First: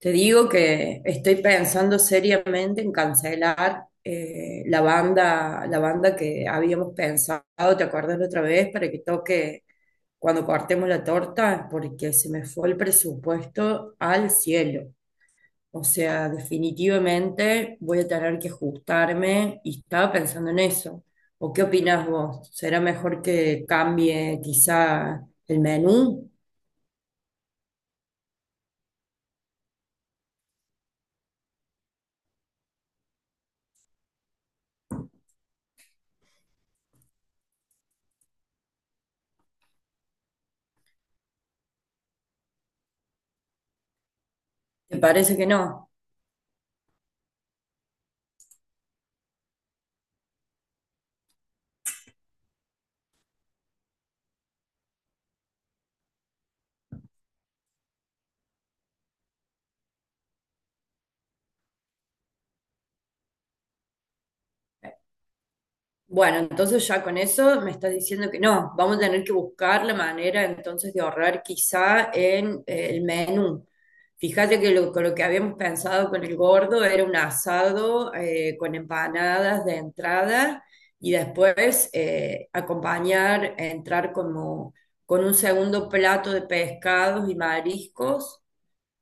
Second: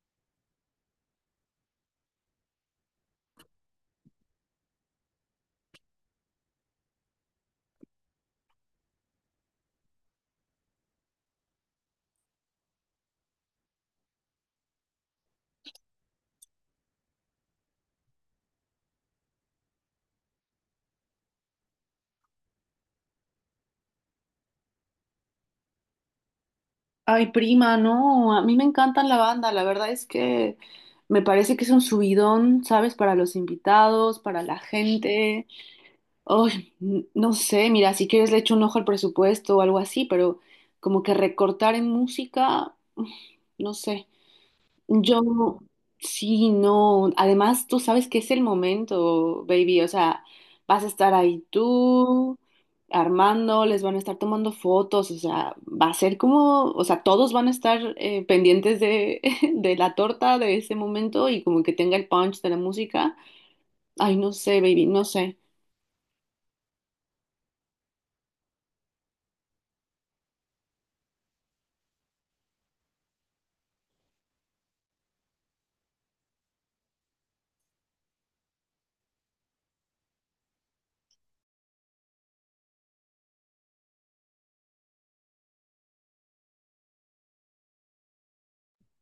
Te digo que estoy pensando seriamente en cancelar la banda que habíamos pensado, ¿te acuerdas la otra vez? Para que toque cuando cortemos la torta, porque se me fue el presupuesto al cielo. O sea, definitivamente voy a tener que ajustarme y estaba pensando en eso. ¿O qué opinás vos? ¿Será mejor que cambie quizá el menú? Ay, prima, no, a mí me encantan la banda, la verdad es que me parece que es un subidón, ¿sabes? Para los invitados, para la gente. Ay, no sé, mira, si quieres le echo un ojo al presupuesto o algo así, pero como que recortar en música, uf, no sé. ¿Te Yo parece que no? sí, no. Además, tú sabes que es el momento, baby. O sea, vas a estar ahí tú, Armando, les van a estar tomando fotos. O sea, va a ser como, o sea, todos van a estar pendientes de, de la torta de ese momento y como que tenga el punch de la música. Ay, no sé, baby, no sé. Bueno, entonces ya con eso me estás diciendo que no, vamos a tener que buscar la manera entonces de ahorrar quizá en el menú. Fíjate que con lo que habíamos pensado con el gordo era un asado con empanadas de entrada y después acompañar, entrar como con un segundo plato de pescados y mariscos.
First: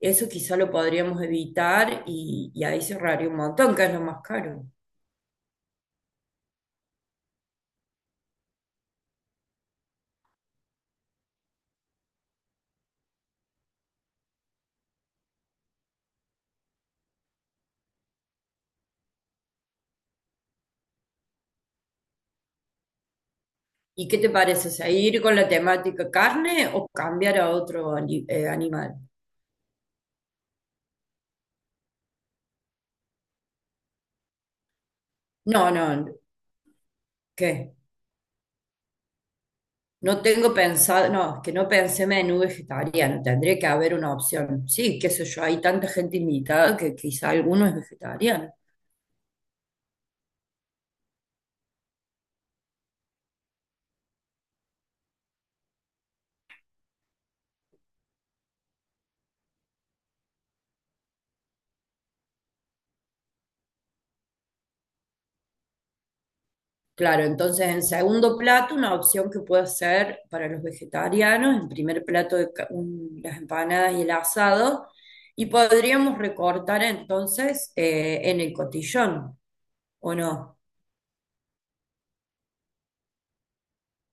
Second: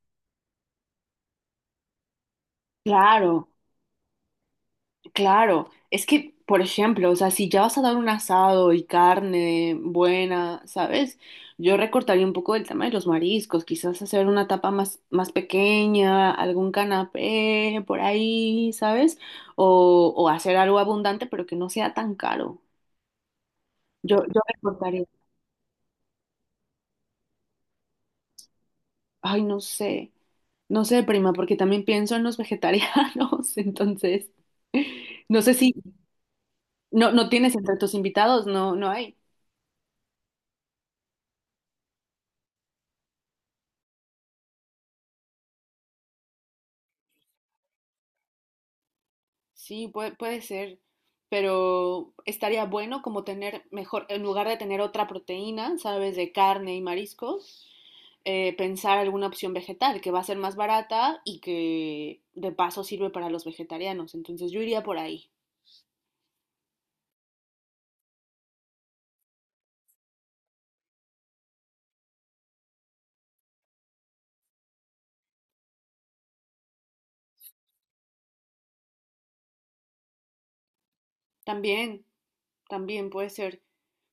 Eso quizá lo podríamos evitar y ahí se ahorraría un Claro. montón, que es lo más caro. Claro, es que, por ejemplo, o sea, si ya vas a dar un asado y carne buena, ¿sabes? Yo recortaría un poco el tema de los mariscos, quizás hacer una tapa más, más pequeña, algún canapé por ahí, ¿sabes? O hacer algo abundante, pero que no sea tan caro. ¿Y qué Yo, te yo parece? recortaría, ¿Seguir con la temática carne o cambiar a otro animal? ay, no sé, no sé, prima, porque también pienso en los vegetarianos, entonces, no sé No, si, no, no, no tienes ¿qué? entre tus invitados, no, no hay. No tengo pensado, no, es que no pensé menú vegetariano, tendría que haber una opción. Sí, qué sé yo, hay tanta gente invitada que quizá alguno es vegetariano. Sí, puede, puede ser, pero estaría bueno como tener mejor, en lugar de tener otra proteína, ¿sabes? De carne y mariscos, pensar alguna opción vegetal que va a ser más barata y que de paso sirve para los vegetarianos. Entonces yo iría por ahí. Claro, entonces en segundo plato una opción que puede ser para los vegetarianos, en primer plato las empanadas y el asado, y podríamos recortar entonces en el cotillón, ¿o no? También, también puede ser.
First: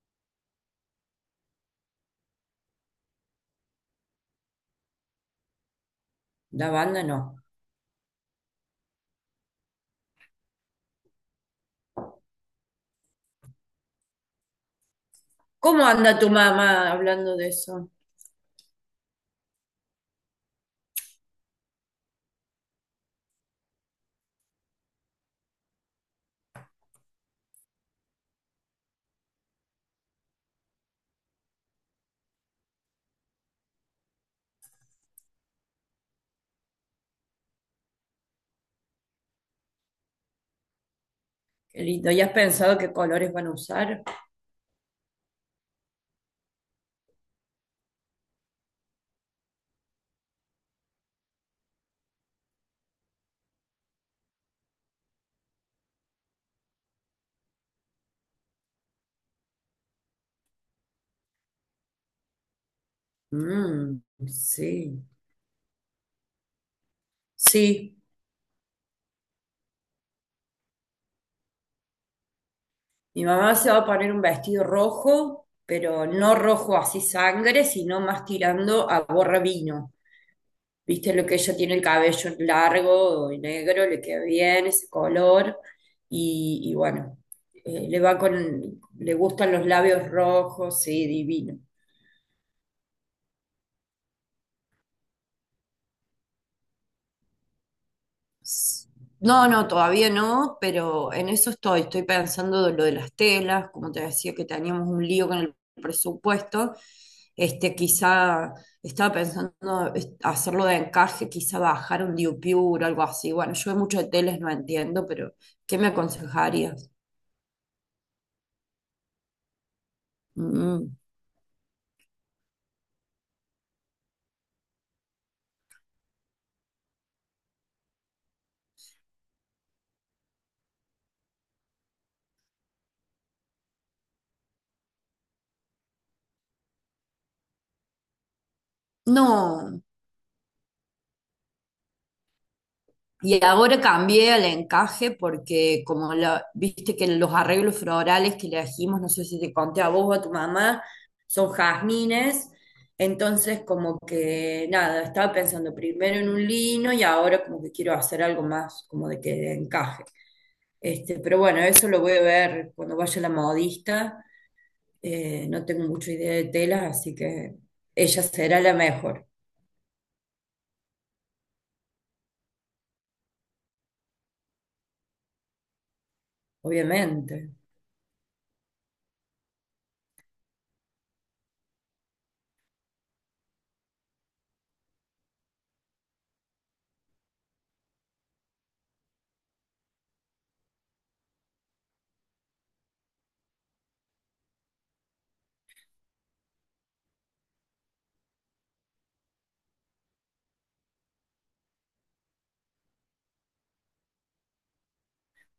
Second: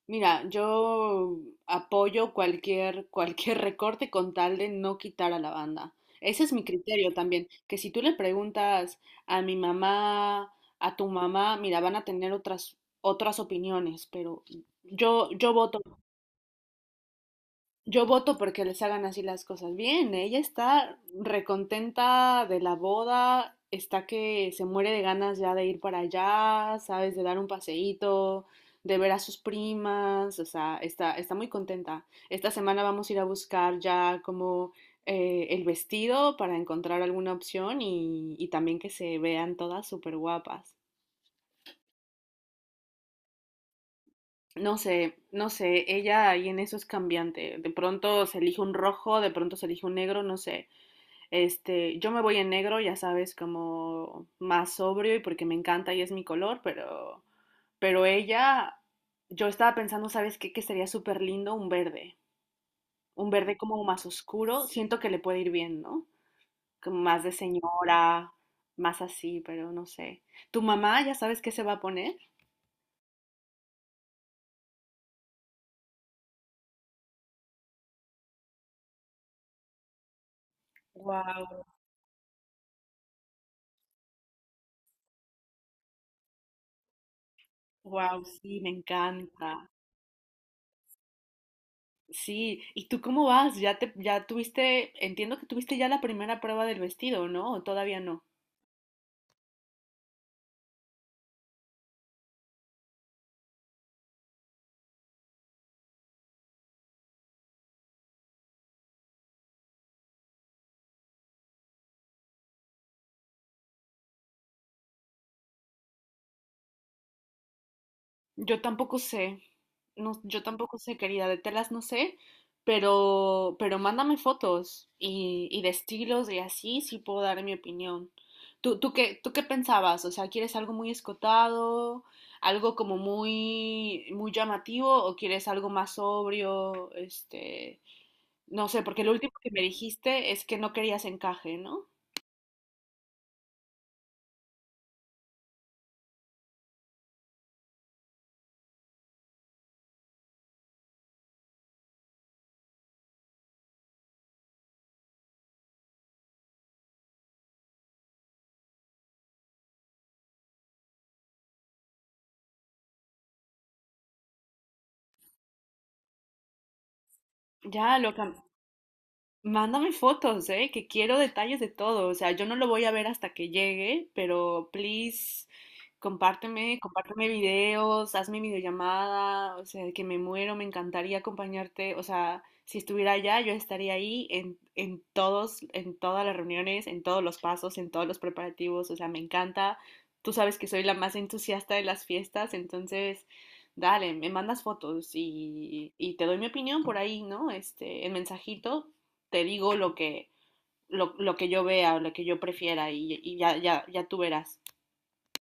Mira, yo apoyo cualquier, cualquier recorte con tal de no quitar a la banda. Ese es mi La banda criterio no. también, que si tú le preguntas a mi mamá, a tu mamá, mira, van a tener otras, otras opiniones, pero yo, yo voto ¿Cómo anda tu mamá hablando de eso? yo voto porque les hagan así las cosas bien. Ella está recontenta de la boda, está que se muere de ganas ya de ir para allá, sabes, de dar un paseíto, de ver a sus primas, o sea, está, está muy contenta. Esta semana vamos a ir a buscar ya como el vestido para encontrar alguna opción y también que se vean todas súper guapas. Qué lindo. ¿Y has pensado qué colores van a usar? No sé, no sé, ella ahí en eso es cambiante. De pronto se elige un rojo, de pronto se elige un negro, no sé. Este, yo me voy en negro, ya sabes, como más sobrio y porque me encanta y es mi color, pero ella, yo estaba pensando, ¿sabes qué? Que sería súper lindo un verde como Mm, más oscuro, siento sí. que le puede ir bien, ¿no? Como más de Sí, señora, más así, pero no sé. ¿Tu mamá ya sabes qué se va a poner? mi mamá se va a poner un vestido rojo, pero no rojo así sangre, sino más tirando a borra vino. Viste lo que ella Wow, tiene el cabello largo y negro, le queda bien ese color. Y bueno, le va wow, sí, me con, le encanta. gustan los labios rojos, sí, divino. Sí, ¿y tú cómo vas? Ya te, ya tuviste, entiendo que tuviste ya la primera prueba del vestido, ¿no? ¿O todavía no? No, no, todavía no, pero en eso estoy. Estoy pensando de lo de las telas, como te decía que teníamos un lío con el presupuesto. Este, quizá estaba pensando hacerlo de encaje, quizá bajar un diupiur, o algo así. Bueno, yo mucho de telas no entiendo, pero ¿qué me aconsejarías? Yo tampoco sé, no, yo tampoco Mm. sé, querida, de telas no sé, pero mándame fotos y de estilos y así sí puedo dar mi opinión. ¿Tú qué pensabas? O sea, ¿quieres algo muy escotado, algo como muy, muy llamativo o quieres algo más sobrio? Este, no sé, porque lo último que me No. dijiste es que no querías encaje, ¿no? Y ahora cambié al encaje porque como viste que los arreglos florales que le dijimos no sé si te conté a vos o a tu mamá, son jazmines. Entonces como que nada, estaba pensando primero en un lino y ahora como que quiero hacer algo más como de encaje. Este, pero bueno, eso lo voy a ver cuando vaya la modista. No tengo mucha idea de telas, así que Ya lo, ella cam- será la mejor, Mándame fotos, ¿eh? Que quiero detalles de todo. O sea, yo no lo voy a ver hasta que llegue, pero please, compárteme, compárteme obviamente. videos, hazme videollamada, o sea, que me muero, me encantaría acompañarte. O sea, si estuviera allá, yo estaría ahí en todos, en todas las reuniones, en todos los pasos, en todos los preparativos. O sea, me encanta. Tú sabes que soy la más entusiasta de las fiestas, entonces, dale, me mandas fotos y te doy mi opinión por ahí, ¿no? Este, en mensajito te digo lo que yo vea o lo que yo prefiera y ya, ya, ya tú verás.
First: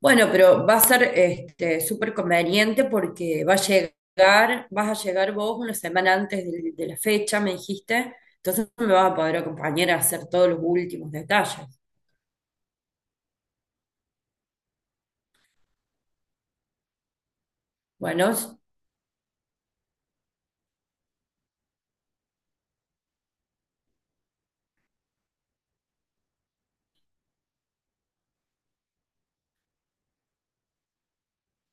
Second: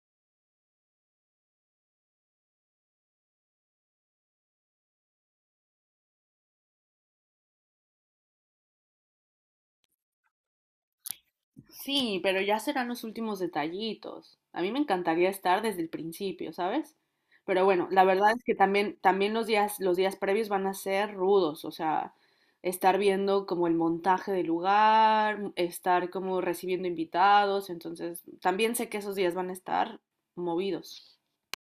Bueno, pero va a ser este, súper conveniente porque vas a llegar vos una semana antes de la fecha, me dijiste, entonces me vas a poder acompañar a hacer todos los últimos detalles. Sí, pero ya serán los últimos detallitos. A mí me encantaría estar desde el principio, ¿sabes? Pero bueno, la Bueno, verdad es que s- también, también los días previos van a ser rudos, o sea, estar viendo como el montaje del lugar, mm, estar como recibiendo invitados, entonces también sé que esos días van a estar movidos.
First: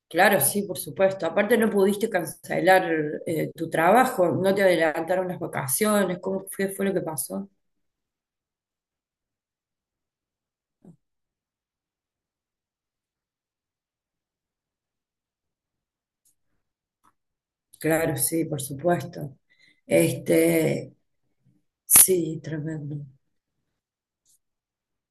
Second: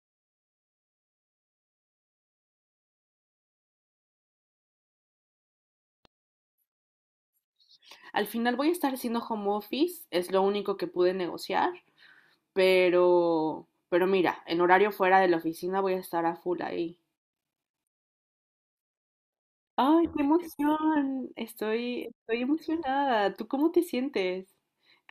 claro, sí, por supuesto. Aparte no pudiste cancelar tu trabajo, no te adelantaron las vacaciones, ¿ fue lo que pasó? Al final voy a estar haciendo home office, es lo único que pude negociar. Pero mira, en horario fuera de la oficina voy a estar a full ahí. Claro, sí, por supuesto. ¡Ay, qué Este, emoción! Estoy, sí, estoy tremendo. emocionada. ¿Tú cómo te sientes?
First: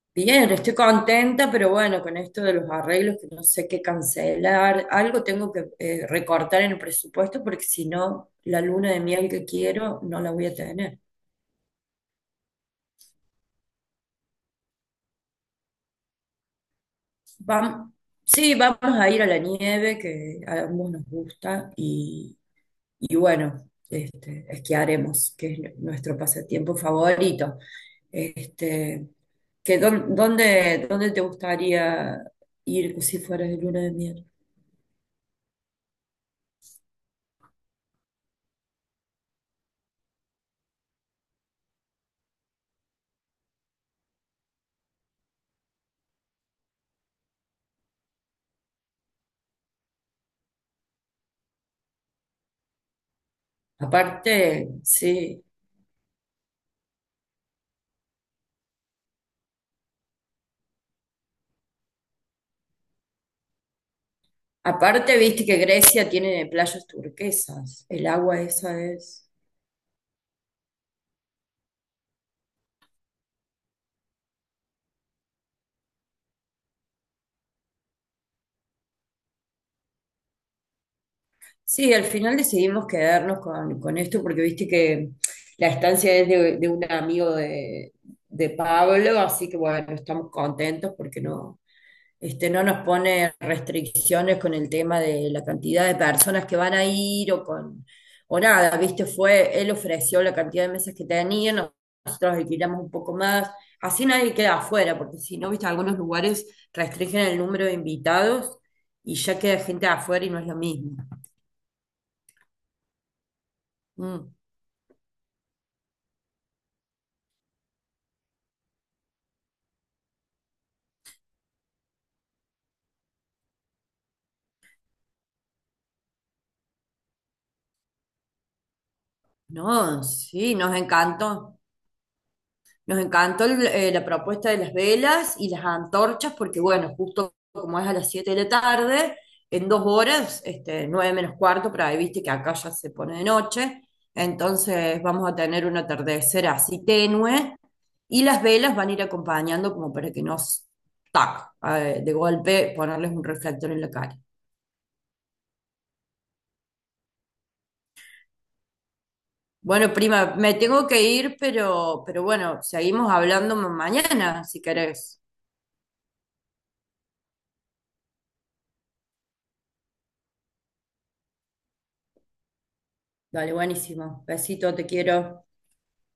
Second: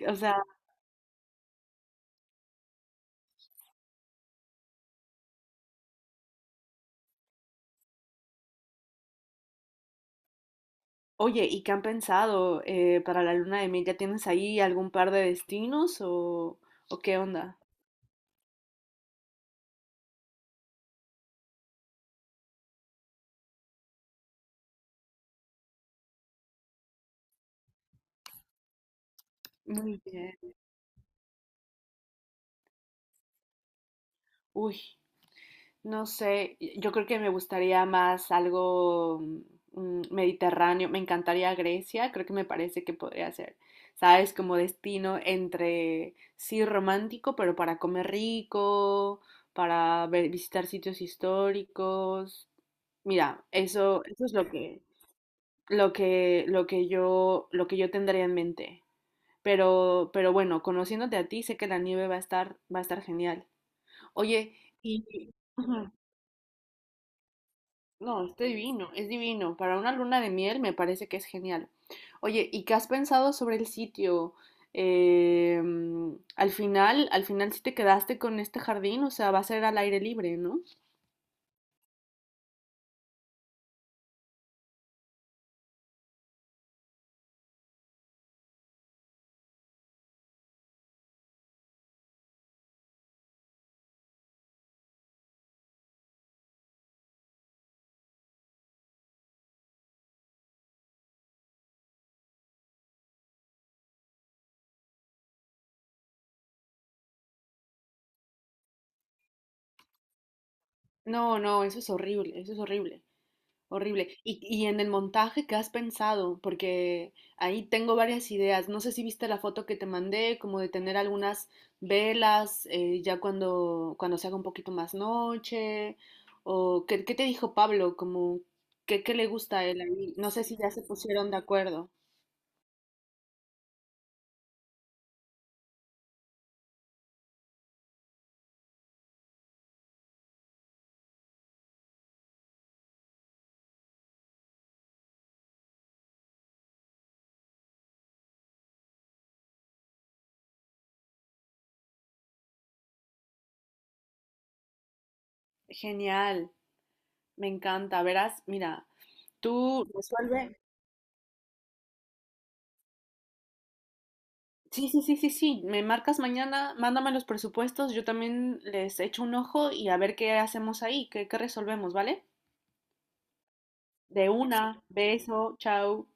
O sea, Bien, estoy contenta, pero bueno, con esto de los arreglos que no sé qué cancelar, algo tengo que recortar en el presupuesto porque si no, la luna de miel que quiero no la voy a tener. oye, ¿y qué han pensado para la luna de miel? ¿Ya tienes ahí algún par de destinos o qué onda? Vam- sí, vamos a ir a la nieve que a ambos nos gusta y bueno, este, esquiaremos, que es nuestro pasatiempo favorito. Este, Muy bien. Dónde te gustaría ir si fueras de luna de miel? Uy. No sé, yo creo que me gustaría más algo mediterráneo. Me encantaría Grecia, creo que me parece que podría ser, ¿sabes? Como destino entre, sí, romántico, pero para comer rico, para visitar sitios históricos. Mira, eso es lo Aparte, que, sí. Lo que yo tendría en mente. Pero bueno, conociéndote a ti, sé que la nieve va a estar genial. Oye, Aparte, y, viste que Ujú. Grecia tiene playas turquesas, el No, es agua esa divino, es es... divino. Para una luna de miel me parece que es genial. Oye, ¿y qué has pensado sobre el sitio? Mm, al final sí te quedaste con este jardín, o sea, va a ser al aire libre, ¿no? Sí, al final decidimos quedarnos con esto porque viste que la estancia es de un amigo de Pablo, así que bueno, estamos contentos porque no, este, no nos pone restricciones con el tema de la cantidad de personas que van a ir o con o nada, viste, fue, él ofreció la cantidad de mesas que tenía, nosotros alquilamos un poco más, así nadie queda afuera, porque si no, viste, algunos lugares restringen el número de invitados y ya queda gente afuera y no es lo mismo. No, no, eso es horrible, eso es horrible. Horrible. Mm, Y en el montaje, ¿qué has pensado? Porque ahí tengo varias ideas. No sé si viste la foto que te mandé, como de tener algunas velas, ya cuando, cuando se haga un poquito más noche. O ¿qué, qué te dijo Pablo? Como, ¿qué, qué le gusta a él no, ahí? No sé si sí, ya nos se pusieron de encantó. acuerdo. Nos encantó la propuesta de las velas y las antorchas, porque bueno, justo como es a las 7 de la tarde, en 2 horas, este, 8:45, pero ahí viste que acá ya se pone de noche, entonces vamos a tener un atardecer así tenue y las velas van a ir acompañando como para que nos, tac, de golpe ponerles un reflector en la cara. Genial, me encanta. Verás, mira, tú Bueno, prima, me resuelve. tengo que ir, pero bueno, seguimos hablando mañana, si Sí, sí, sí, querés. sí, sí. Me marcas mañana, mándame los presupuestos, yo también les echo un ojo y a ver qué hacemos ahí, qué, qué resolvemos, ¿vale? Dale, buenísimo. De Besito, una, te quiero. beso, chao.